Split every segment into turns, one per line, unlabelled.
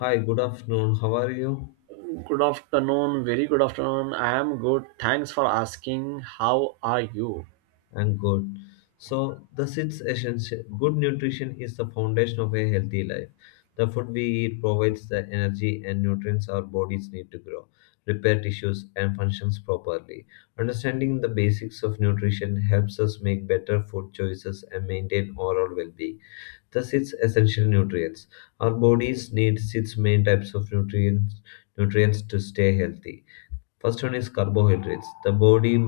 Hi, good afternoon. How are you?
Good afternoon, very good afternoon. I am good. Thanks for asking. How are you?
I'm good. So, the sixth essential good nutrition is the foundation of a healthy life. The food we eat provides the energy and nutrients our bodies need to grow, repair tissues, and functions properly. Understanding the basics of nutrition helps us make better food choices and maintain overall well being. Thus, its essential nutrients. Our bodies need six main types of nutrients to stay healthy. First one is carbohydrates. The body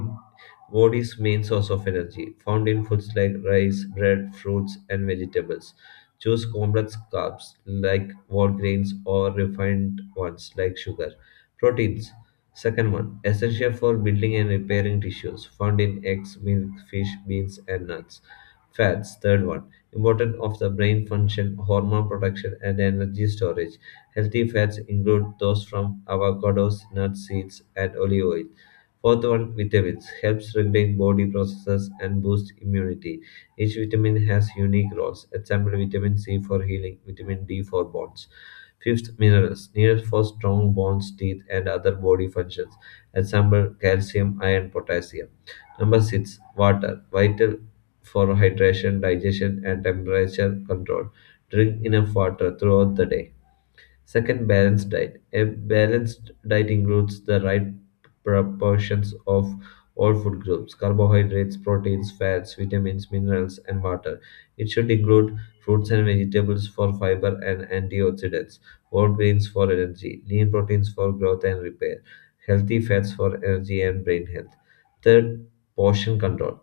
body's main source of energy, found in foods like rice, bread, fruits, and vegetables. Choose complex carbs like whole grains or refined ones like sugar. Proteins. Second one, essential for building and repairing tissues, found in eggs, milk, fish, beans, and nuts. Fats, third one, important of the brain function, hormone production, and energy storage. Healthy fats include those from avocados, nuts, seeds, and olive oil. Fourth one, vitamins, helps regulate body processes and boost immunity. Each vitamin has unique roles. Example, vitamin C for healing, vitamin D for bonds. Fifth, minerals needed for strong bones, teeth, and other body functions. Example, calcium, iron, potassium. Number six, water, vital for hydration, digestion, and temperature control. Drink enough water throughout the day. Second, balanced diet. A balanced diet includes the right proportions of all food groups carbohydrates, proteins, fats, vitamins, minerals, and water. It should include fruits and vegetables for fiber and antioxidants, whole grains for energy, lean proteins for growth and repair, healthy fats for energy and brain health. Third, portion control.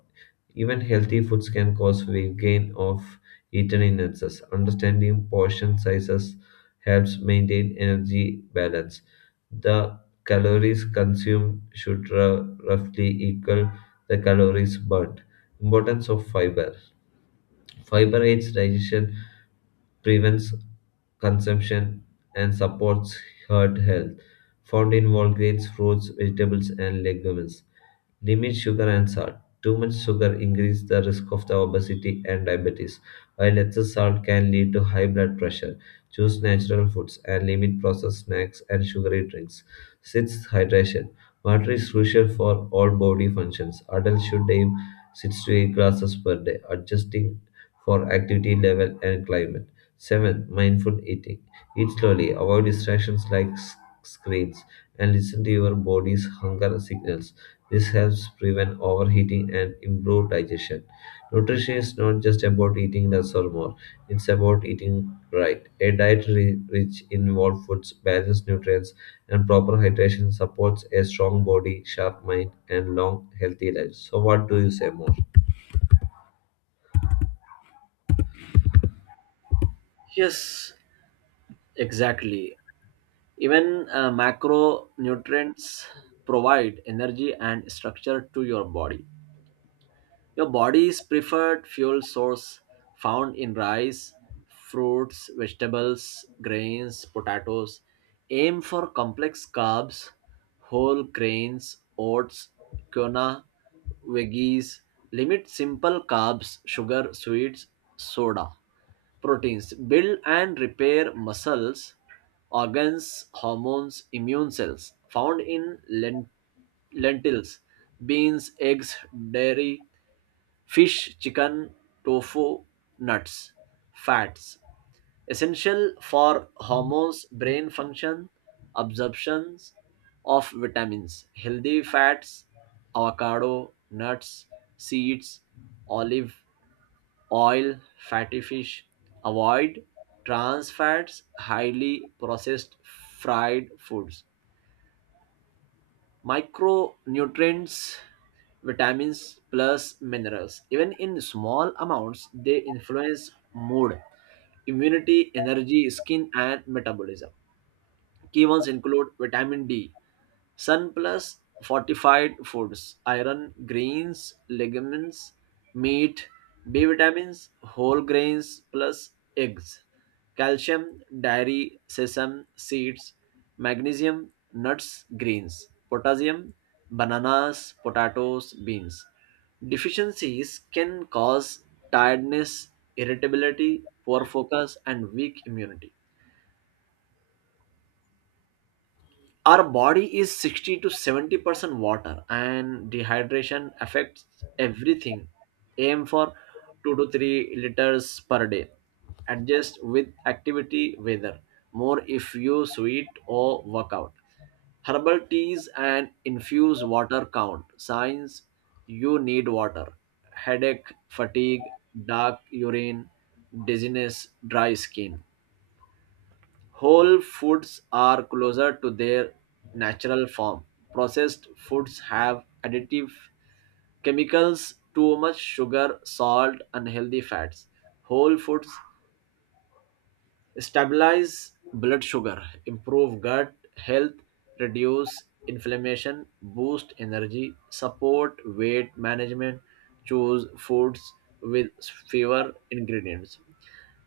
Even healthy foods can cause weight gain of eaten in excess. Understanding portion sizes helps maintain energy balance. The calories consumed should roughly equal the calories burnt. Importance of fiber. Fiber aids digestion, prevents consumption, and supports heart health. Found in whole grains, fruits, vegetables, and legumes. Limit sugar and salt. Too much sugar increases the risk of the obesity and diabetes, while excess salt can lead to high blood pressure. Choose natural foods and limit processed snacks and sugary drinks. 6. Hydration. Water is crucial for all body functions. Adults should aim 6 to 8 glasses per day. Adjusting for activity level and climate. 7. Mindful eating. Eat slowly, avoid distractions like screens, and listen to your body's hunger signals. This helps prevent overheating and improve digestion. Nutrition is not just about eating less or more, it's about eating right. A diet rich in whole foods, balanced nutrients, and proper hydration supports a strong body, sharp mind, and long, healthy life. So, what do you say more?
Yes, exactly. Even macronutrients provide energy and structure to your body. Your body's preferred fuel source found in rice, fruits, vegetables, grains, potatoes. Aim for complex carbs, whole grains, oats, quinoa, veggies. Limit simple carbs, sugar, sweets, soda. Proteins. Build and repair muscles, organs, hormones, immune cells. Found in lentils, beans, eggs, dairy. Fish, chicken, tofu, nuts, fats. Essential for hormones, brain function, absorptions of vitamins. Healthy fats, avocado, nuts, seeds, olive oil, fatty fish. Avoid trans fats, highly processed fried foods. Micronutrients, vitamins, plus minerals, even in small amounts, they influence mood, immunity, energy, skin, and metabolism. Key ones include vitamin D. Sun plus fortified foods, iron, grains, legumes, meat, B vitamins, whole grains plus eggs, calcium, dairy, sesame seeds, magnesium, nuts, greens, potassium, bananas, potatoes, beans. Deficiencies can cause tiredness, irritability, poor focus, and weak immunity. Our body is 60 to 70% water, and dehydration affects everything. Aim for 2 to 3 liters per day, adjust with activity, weather, more if you sweat or workout. Herbal teas and infused water count. Signs you need water: headache, fatigue, dark urine, dizziness, dry skin. Whole foods are closer to their natural form. Processed foods have additive chemicals, too much sugar, salt, unhealthy fats. Whole foods stabilize blood sugar, improve gut health, reduce inflammation, boost energy, support weight management. Choose foods with fewer ingredients.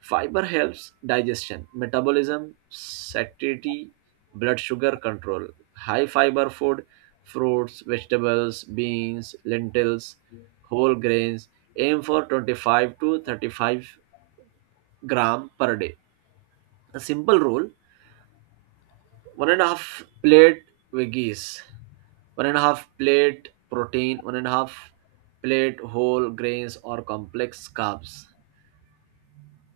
Fiber helps digestion, metabolism, satiety, blood sugar control. High fiber food: fruits, vegetables, beans, lentils, whole grains. Aim for 25 to 35 gram per day. A simple rule: one and a half plate veggies, one and a half plate protein, one and a half plate whole grains or complex carbs.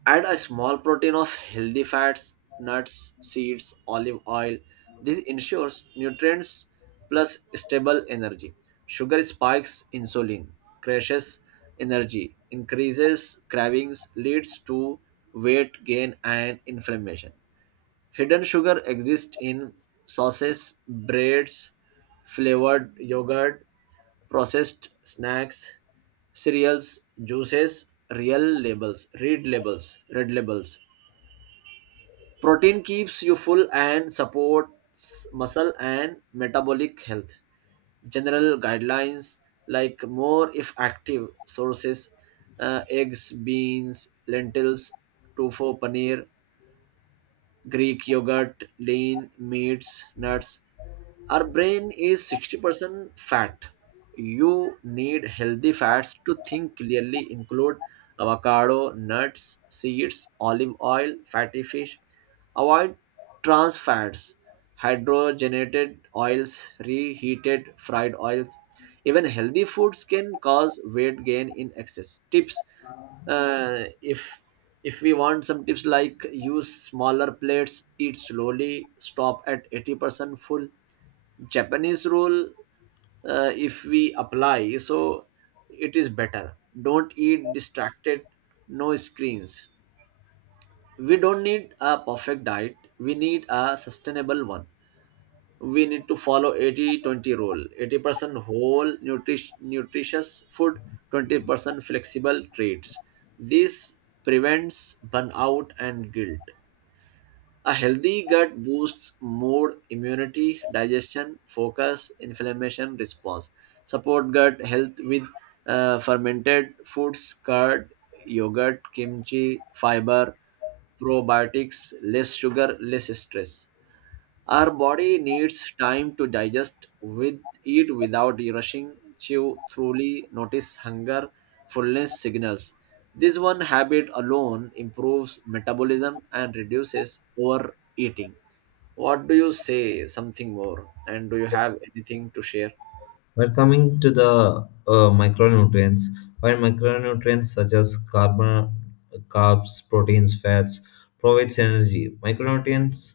Add a small protein of healthy fats, nuts, seeds, olive oil. This ensures nutrients plus stable energy. Sugar spikes insulin, crashes energy, increases cravings, leads to weight gain and inflammation. Hidden sugar exists in sauces, breads, flavored yogurt, processed snacks, cereals, juices. Real labels, read labels, red labels. Protein keeps you full and supports muscle and metabolic health. General guidelines, like more if active. Sources eggs, beans, lentils, tofu, paneer, Greek yogurt, lean meats, nuts. Our brain is 60% fat. You need healthy fats to think clearly. Include avocado, nuts, seeds, olive oil, fatty fish. Avoid trans fats, hydrogenated oils, reheated fried oils. Even healthy foods can cause weight gain in excess. Tips, uh, if if we want some tips, like use smaller plates, eat slowly, stop at 80% full, japanese rule. If we apply, so it is better. Don't eat distracted, no screens. We don't need a perfect diet, we need a sustainable one. We need to follow 80-20 rule, 80% whole nutritious food, 20% flexible treats. This prevents burnout and guilt. A healthy gut boosts mood, immunity, digestion, focus, inflammation response. Support gut health with fermented foods, curd, yogurt, kimchi, fiber, probiotics, less sugar, less stress. Our body needs time to digest. With eat without rushing, chew thoroughly, notice hunger, fullness signals. This one habit alone improves metabolism and reduces overeating. What do you say? Something more? And do you have anything to share?
We're coming to the micronutrients. While micronutrients such as carbon, carbs, proteins, fats provides energy, micronutrients,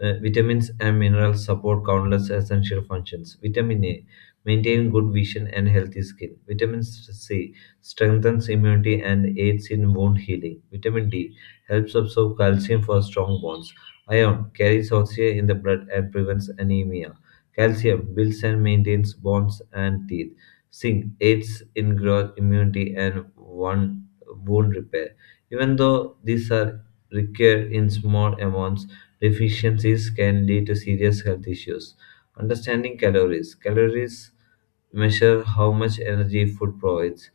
vitamins, and minerals support countless essential functions. Vitamin A maintain good vision and healthy skin. Vitamin C strengthens immunity and aids in wound healing. Vitamin D helps absorb calcium for strong bones. Iron carries oxygen in the blood and prevents anemia. Calcium builds and maintains bones and teeth. Zinc aids in growth, immunity, and wound repair. Even though these are required in small amounts, deficiencies can lead to serious health issues. Understanding calories. Calories measure how much energy food provides.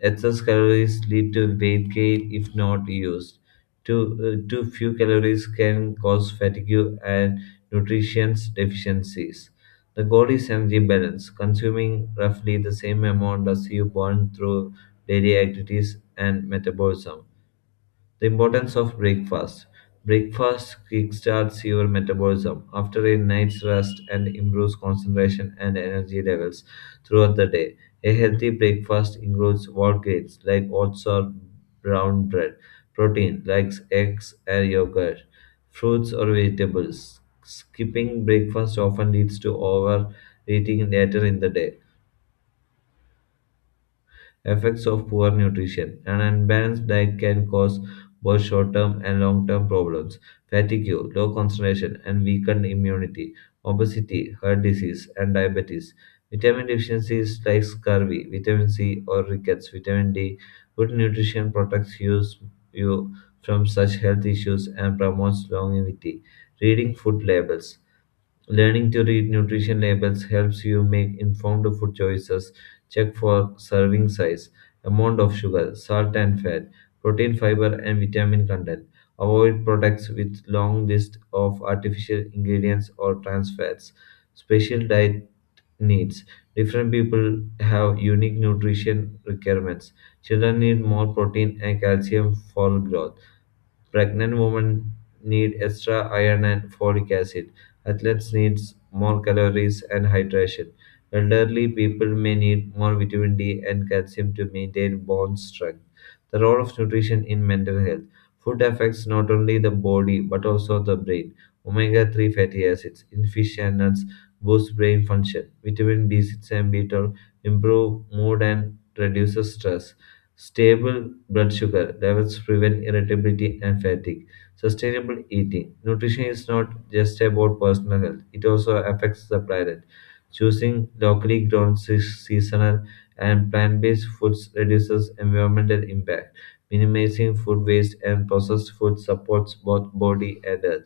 Excess calories lead to weight gain if not used. Too few calories can cause fatigue and nutrition deficiencies. The goal is energy balance, consuming roughly the same amount as you burn through daily activities and metabolism. The importance of breakfast. Breakfast kickstarts your metabolism after a night's rest and improves concentration and energy levels throughout the day. A healthy breakfast includes whole grains like oats or brown bread, protein like eggs and yogurt, fruits or vegetables. Skipping breakfast often leads to overeating later in the day effects of poor nutrition. An unbalanced diet can cause both short term and long term problems fatigue, low concentration, and weakened immunity, obesity, heart disease, and diabetes. Vitamin deficiencies like scurvy, vitamin C, or rickets, vitamin D. Good nutrition protects you from such health issues and promotes longevity. Reading food labels. Learning to read nutrition labels helps you make informed food choices. Check for serving size, amount of sugar, salt and fat, protein, fiber, and vitamin content. Avoid products with long list of artificial ingredients or trans fats. Special diet needs. Different people have unique nutrition requirements. Children need more protein and calcium for growth. Pregnant women need extra iron and folic acid. Athletes need more calories and hydration. Elderly people may need more vitamin D and calcium to maintain bone strength. The role of nutrition in mental health. Food affects not only the body but also the brain. Omega 3 fatty acids in fish and nuts boost brain function. Vitamin B6 and B12 improve mood and reduces stress. Stable blood sugar levels prevent irritability and fatigue. Sustainable eating. Nutrition is not just about personal health, it also affects the planet. Choosing locally grown, seasonal, and plant based foods reduces environmental impact. Minimizing food waste and processed food supports both body and health.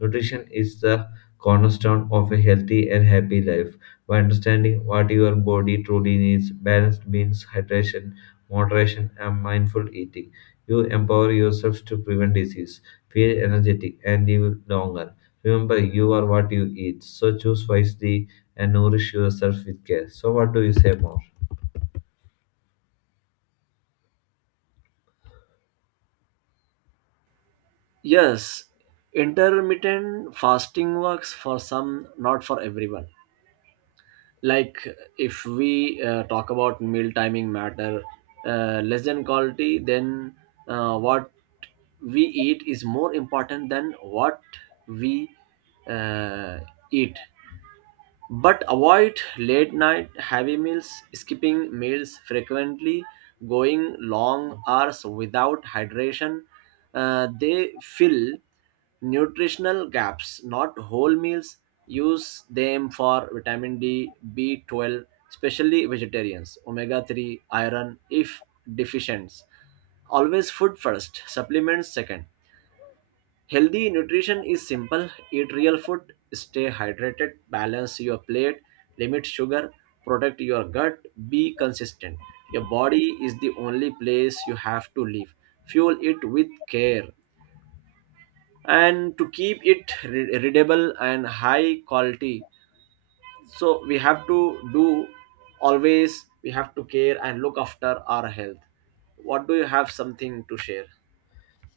Nutrition is the cornerstone of a healthy and happy life by understanding what your body truly needs, balanced means, hydration moderation, and mindful eating. You empower yourself to prevent disease, feel energetic, and live longer. Remember, you are what you eat, so choose wisely and nourish yourself with care. So, what do you say more?
Yes, intermittent fasting works for some, not for everyone. Like, if we talk about meal timing matter less than quality, then what we eat is more important than what we uh, eat. But avoid late night heavy meals, skipping meals frequently, going long hours without hydration. They fill nutritional gaps, not whole meals. Use them for vitamin D, B12, especially vegetarians, omega 3, iron if deficient. Always food first, supplements second. Healthy nutrition is simple. Eat real food, stay hydrated, balance your plate, limit sugar, protect your gut, be consistent. Your body is the only place you have to live. Fuel it with care and to keep it readable and high quality. So we have to do, always we have to care and look after our health. What do you have, something to share?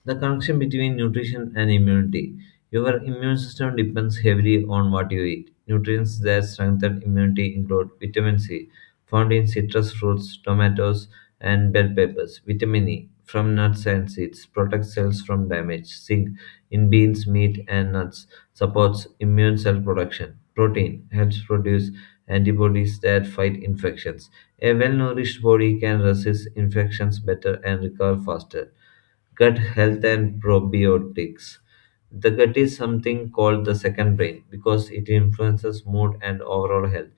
The connection between nutrition and immunity. Your immune system depends heavily on what you eat. Nutrients that strengthen immunity include vitamin C, found in citrus fruits, tomatoes, and bell peppers, vitamin E, from nuts and seeds, protects cells from damage, zinc, in beans, meat, and nuts supports immune cell production. Protein helps produce antibodies that fight infections. A well nourished body can resist infections better and recover faster. Gut health and probiotics. The gut is something called the second brain because it influences mood and overall health.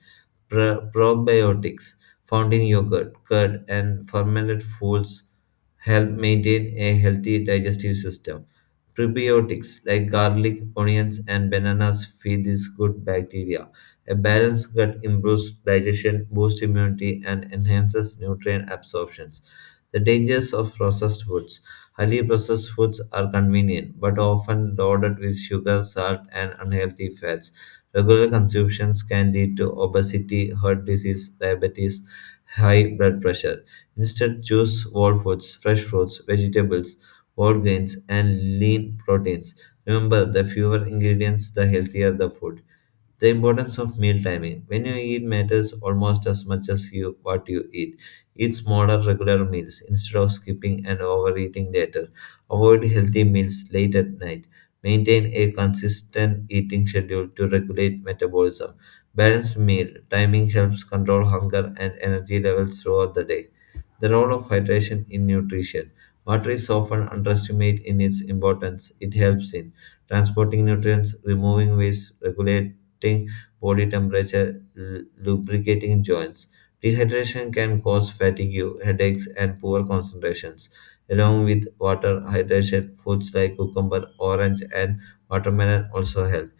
Probiotics found in yogurt, curd, and fermented foods help maintain a healthy digestive system. Prebiotics like garlic, onions, and bananas feed these good bacteria. A balanced gut improves digestion, boosts immunity, and enhances nutrient absorptions. The dangers of processed foods. Highly processed foods are convenient, but often loaded with sugar, salt, and unhealthy fats. Regular consumptions can lead to obesity, heart disease, diabetes, high blood pressure. Instead, choose whole foods, fresh fruits, vegetables, whole grains, and lean proteins. Remember, the fewer ingredients, the healthier the food. The importance of meal timing. When you eat matters almost as much as you what you eat. Eat smaller regular meals instead of skipping and overeating later. Avoid healthy meals late at night. Maintain a consistent eating schedule to regulate metabolism. Balanced meal timing helps control hunger and energy levels throughout the day. The role of hydration in nutrition. Water is often underestimated in its importance. It helps in transporting nutrients, removing waste, regulate affecting body temperature, lubricating joints. Dehydration can cause fatigue, headaches, and poor concentrations. Along with water, hydration, foods like cucumber, orange, and watermelon also help.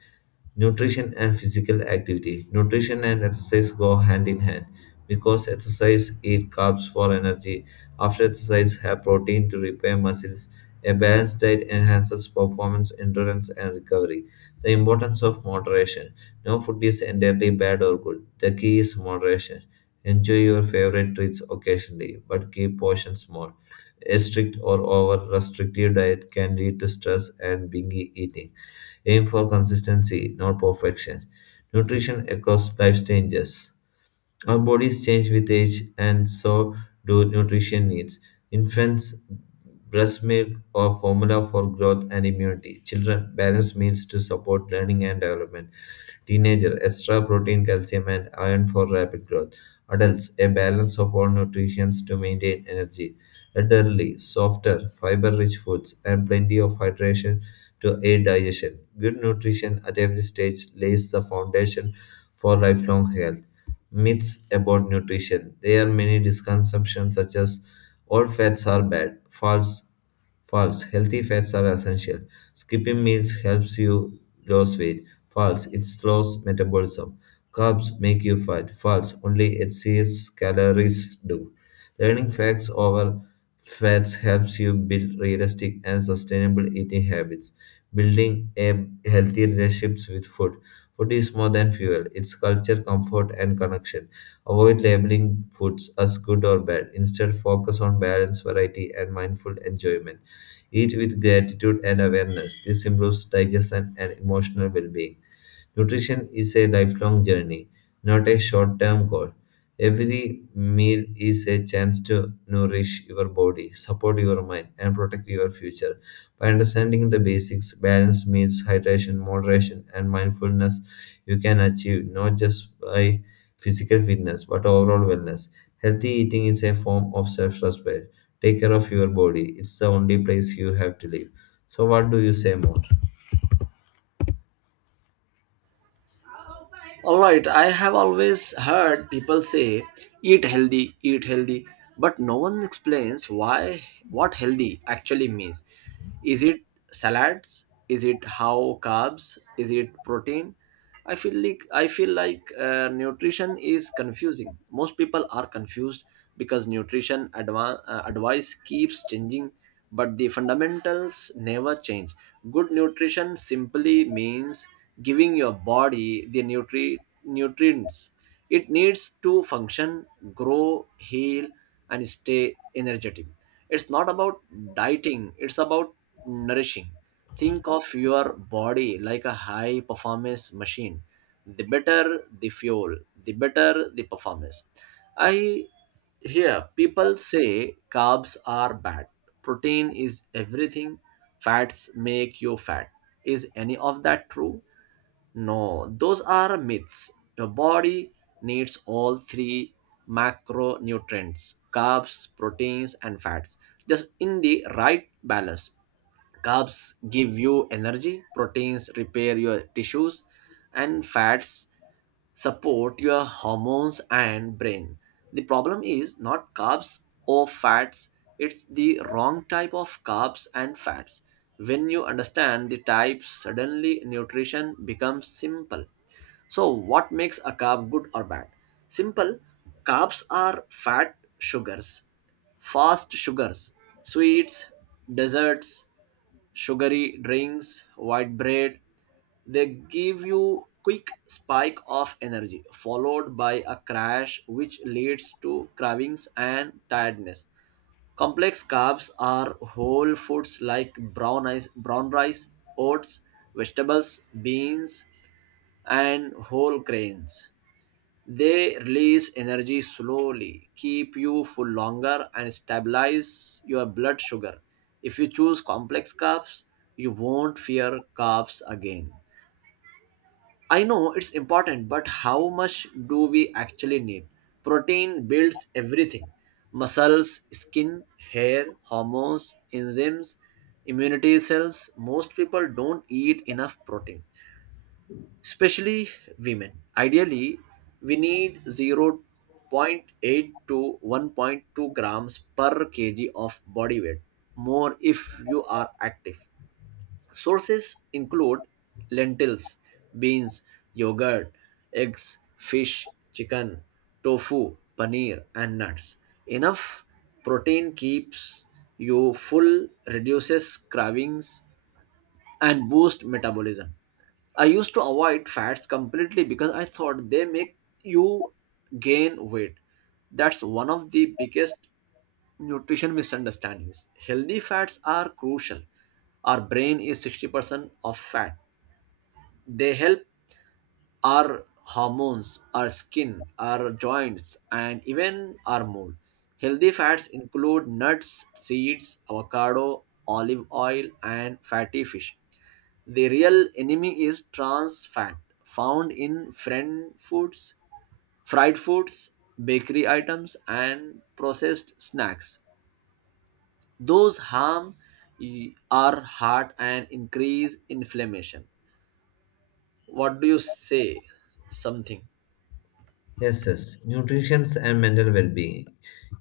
Nutrition and physical activity. Nutrition and exercise go hand in hand because exercise eat carbs for energy. After exercise, have protein to repair muscles. A balanced diet enhances performance, endurance, and recovery. The importance of moderation. No food is entirely bad or good. The key is moderation. Enjoy your favorite treats occasionally, but keep portions small. A strict or over restrictive diet can lead to stress and binge eating. Aim for consistency, not perfection. Nutrition across life stages. Our bodies change with age, and so do nutrition needs. Infants, breast milk or formula for growth and immunity. Children, balanced meals to support learning and development. Teenager, extra protein, calcium, and iron for rapid growth. Adults, a balance of all nutrients to maintain energy. Elderly, softer, fiber rich foods, and plenty of hydration to aid digestion. Good nutrition at every stage lays the foundation for lifelong health. Myths about nutrition. There are many misconceptions such as all fats are bad. False. Healthy fats are essential. Skipping meals helps you lose weight. False. It slows metabolism. Carbs make you fat. False. Only excess calories do. Learning facts over fats helps you build realistic and sustainable eating habits building a healthy relationships with food. Food is more than fuel. It's culture, comfort, and connection. Avoid labeling foods as good or bad. Instead, focus on balance, variety, and mindful enjoyment. Eat with gratitude and awareness. This improves digestion and emotional well-being. Nutrition is a lifelong journey, not a short term goal. Every meal is a chance to nourish your body, support your mind, and protect your future. By understanding the basics, balanced meals, hydration, moderation, and mindfulness, you can achieve not just by physical fitness but overall wellness. Healthy eating is a form of self respect. Take care of your body, it's the only place you have to live. So, what do you say more?
All right, I have always heard people say eat healthy, but no one explains why, what healthy actually means. Is it salads? Is it how carbs? Is it protein? I feel like nutrition is confusing. Most people are confused because nutrition advice keeps changing, but the fundamentals never change. Good nutrition simply means giving your body the nutrients it needs to function, grow, heal, and stay energetic. It's not about dieting, it's about nourishing. Think of your body like a high performance machine. The better the fuel, the better the performance. I hear people say carbs are bad, protein is everything, fats make you fat. Is any of that true? No, those are myths. Your body needs all three macronutrients: carbs, proteins, and fats, just in the right balance. Carbs give you energy, proteins repair your tissues, and fats support your hormones and brain. The problem is not carbs or fats, it's the wrong type of carbs and fats. When you understand the types, suddenly nutrition becomes simple. So, what makes a carb good or bad? Simple carbs are fat sugars, fast sugars, sweets, desserts, sugary drinks, white bread. They give you quick spike of energy followed by a crash, which leads to cravings and tiredness. Complex carbs are whole foods like brown rice, oats, vegetables, beans and whole grains. They release energy slowly, keep you full longer and stabilize your blood sugar. If you choose complex carbs, you won't fear carbs again. I know it's important, but how much do we actually need? Protein builds everything: muscles, skin, hair, hormones, enzymes, immunity cells. Most people don't eat enough protein, especially women. Ideally, we need zero point 0.8 to 1.2 grams per kg of body weight, more if you are active. Sources include lentils, beans, yogurt, eggs, fish, chicken, tofu, paneer, and nuts. Enough protein keeps you full, reduces cravings, and boosts metabolism. I used to avoid fats completely because I thought they make you gain weight. That's one of the biggest nutrition misunderstandings. Healthy fats are crucial. Our brain is 60% of fat. They help our hormones, our skin, our joints, and even our mood. Healthy fats include nuts, seeds, avocado, olive oil, and fatty fish. The real enemy is trans fat found in fried foods, bakery items, and processed snacks. Those harm our heart and increase inflammation. What do you say? Something.
Yes, yes. Nutrition and mental well being.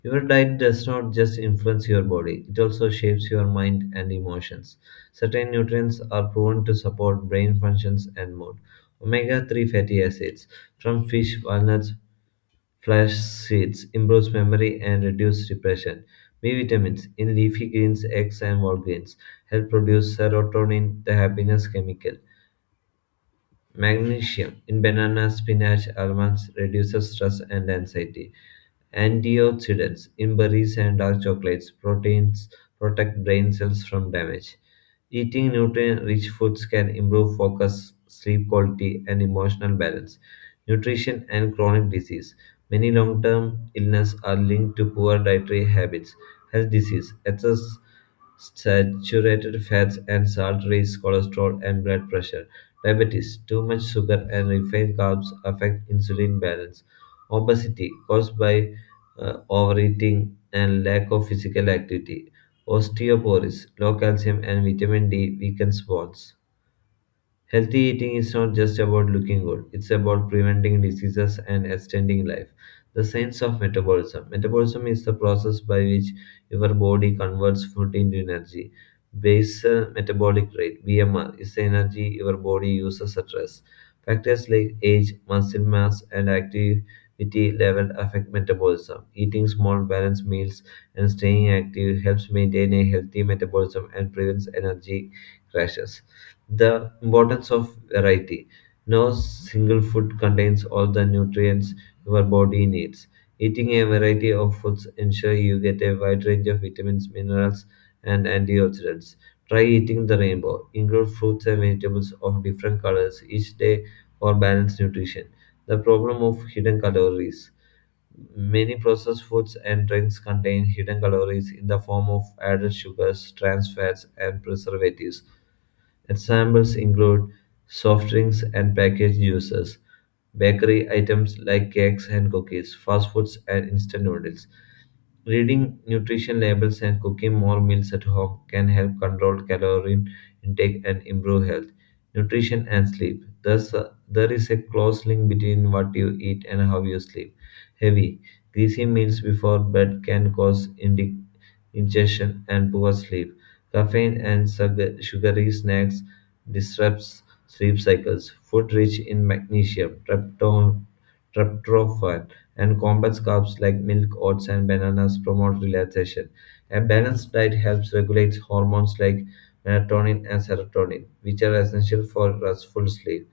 Your diet does not just influence your body, it also shapes your mind and emotions. Certain nutrients are proven to support brain functions and mood. Omega 3 fatty acids from fish, walnuts, flax seeds improves memory and reduce depression. B vitamins in leafy greens, eggs, and whole grains help produce serotonin, the happiness chemical. Magnesium in bananas, spinach, almonds reduces stress and anxiety. Antioxidants in berries and dark chocolates, proteins protect brain cells from damage. Eating nutrient-rich foods can improve focus, sleep quality, and emotional balance. Nutrition and chronic disease. Many long-term illnesses are linked to poor dietary habits. Health disease, excess saturated fats and salt raise cholesterol and blood pressure. Diabetes, too much sugar and refined carbs affect insulin balance. Obesity, caused by overeating and lack of physical activity. Osteoporosis, low calcium and vitamin D weakens bones. Healthy eating is not just about looking good, it's about preventing diseases and extending life. The science of metabolism. Metabolism is the process by which your body converts food into energy. Basal metabolic rate (BMR) is the energy your body uses at rest. Factors like age, muscle mass, and activity level affect metabolism. Eating small, balanced meals and staying active helps maintain a healthy metabolism and prevents energy crashes. The importance of variety. No single food contains all the nutrients your body needs. Eating a variety of foods ensures you get a wide range of vitamins, minerals, and antioxidants. Try eating the rainbow. Include fruits and vegetables of different colors each day for balanced nutrition. The problem of hidden calories. Many processed foods and drinks contain hidden calories in the form of added sugars, trans fats, and preservatives. Examples include soft drinks and packaged juices, bakery items like cakes and cookies, fast foods and instant noodles. Reading nutrition labels and cooking more meals at home can help control calorie intake and improve health, nutrition, and sleep. Thus, there is a close link between what you eat and how you sleep. Heavy, greasy meals before bed can cause indigestion and poor sleep. Caffeine and sugary snacks disrupts sleep cycles. Food rich in magnesium, tryptophan, and complex carbs like milk, oats, and bananas promote relaxation. A balanced diet helps regulate hormones like melatonin and serotonin, which are essential for restful sleep.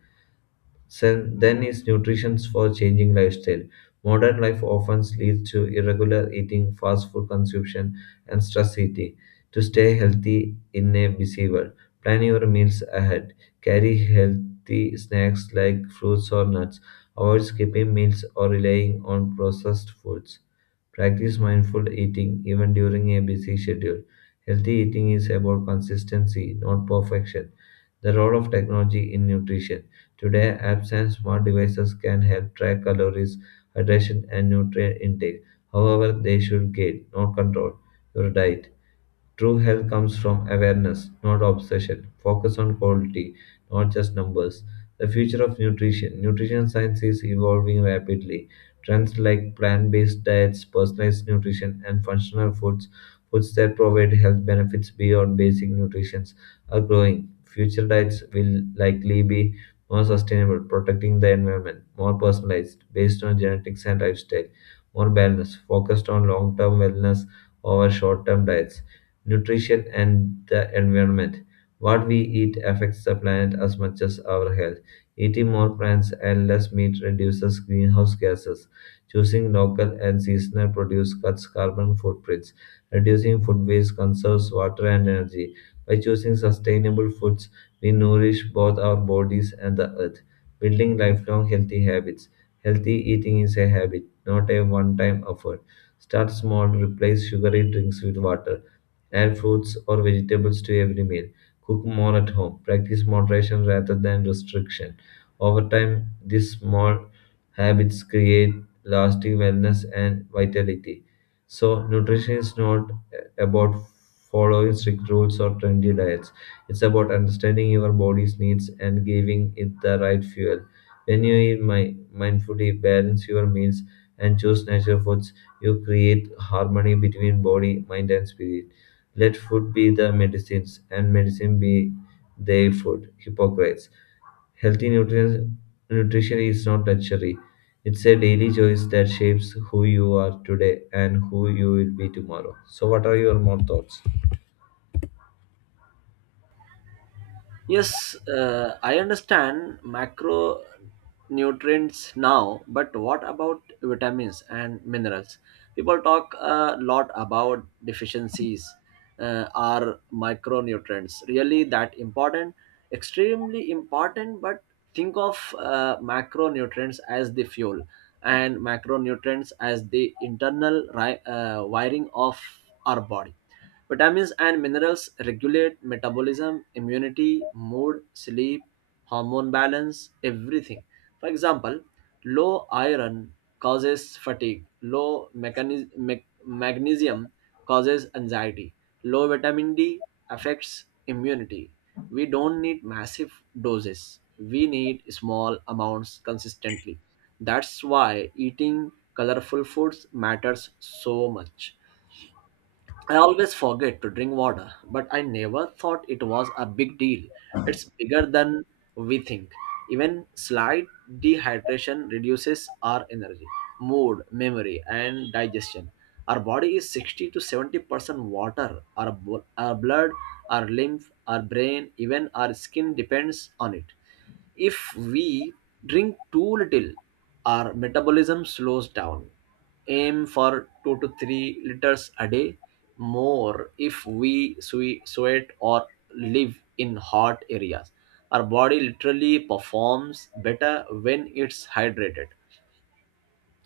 Then is nutrition for changing lifestyle. Modern life often leads to irregular eating, fast food consumption, and stress eating. To stay healthy in a busy world, plan your meals ahead. Carry healthy snacks like fruits or nuts. Avoid skipping meals or relying on processed foods. Practice mindful eating even during a busy schedule. Healthy eating is about consistency, not perfection. The role of technology in nutrition. Today, apps and smart devices can help track calories, hydration, and nutrient intake. However, they should guide, not control, your diet. True health comes from awareness, not obsession. Focus on quality, not just numbers. The future of nutrition. Nutrition science is evolving rapidly. Trends like plant based diets, personalized nutrition, and functional foods, foods that provide health benefits beyond basic nutrition, are growing. Future diets will likely be more sustainable, protecting the environment, more personalized, based on genetics and lifestyle, more balanced, focused on long term wellness over short term diets nutrition, and the environment. What we eat affects the planet as much as our health. Eating more plants and less meat reduces greenhouse gases. Choosing local and seasonal produce cuts carbon footprints. Reducing food waste conserves water and energy. By choosing sustainable foods, we nourish both our bodies and the earth. Building lifelong healthy habits. Healthy eating is a habit, not a one time effort. Start small, replace sugary drinks with water. Add fruits or vegetables to every meal. Cook more at home. Practice moderation rather than restriction. Over time, these small habits create lasting wellness and vitality. So, nutrition is not about following strict rules or trendy diets. It's about understanding your body's needs and giving it the right fuel. When you eat mindfully, balance your meals, and choose natural foods, you create harmony between body, mind, and spirit. Let food be the medicines, and medicine be thy food. Hippocrates. Healthy nutrition is not luxury. It's a daily choice that shapes who you are today and who you will be tomorrow. So, what are your more thoughts?
Yes, I understand macronutrients now, but what about vitamins and minerals? People talk a lot about deficiencies. Are micronutrients really that important? Extremely important. But think of macronutrients as the fuel and macronutrients as the internal wiring of our body. Vitamins and minerals regulate metabolism, immunity, mood, sleep, hormone balance, everything. For example, low iron causes fatigue, low magnesium causes anxiety, low vitamin D affects immunity. We don't need massive doses, we need small amounts consistently. That's why eating colorful foods matters so much. I always forget to drink water, but I never thought it was a big deal. It's bigger than we think. Even slight dehydration reduces our energy, mood, memory, and digestion. Our body is 60 to 70% water. Our blood, our lymph, our brain, even our skin depends on it. If we drink too little, our metabolism slows down. Aim for 2 to 3 liters a day, more if we sweat or live in hot areas. Our body literally performs better when it's hydrated.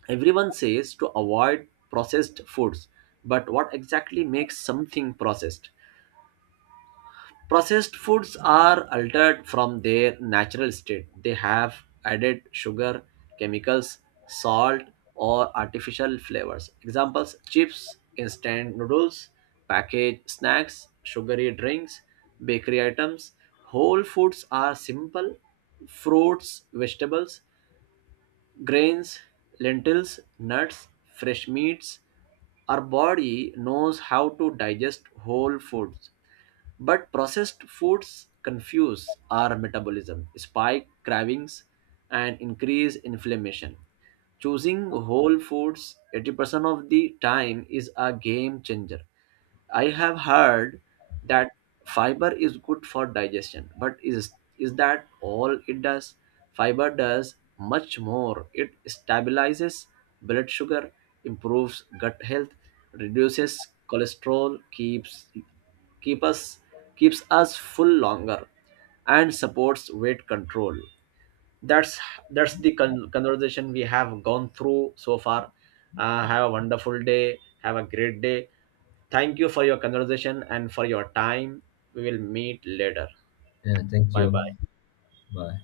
Everyone says to avoid processed foods, but what exactly makes something processed? Processed foods are altered from their natural state. They have added sugar, chemicals, salt, or artificial flavors. Examples: chips, instant noodles, packaged snacks, sugary drinks, bakery items. Whole foods are simple: fruits, vegetables, grains, lentils, nuts, fresh meats. Our body knows how to digest whole foods, but processed foods confuse our metabolism, spike cravings, and increase inflammation. Choosing whole foods 80% of the time is a game changer. I have heard that fiber is good for digestion, but is that all it does? Fiber does much more. It stabilizes blood sugar, improves gut health, reduces cholesterol, keep us keeps us full longer and supports weight control. That's the conversation we have gone through so far. Have a wonderful day, have a great day. Thank you for your conversation and for your time. We will meet later.
Yeah, thank
Bye bye.
you. Bye.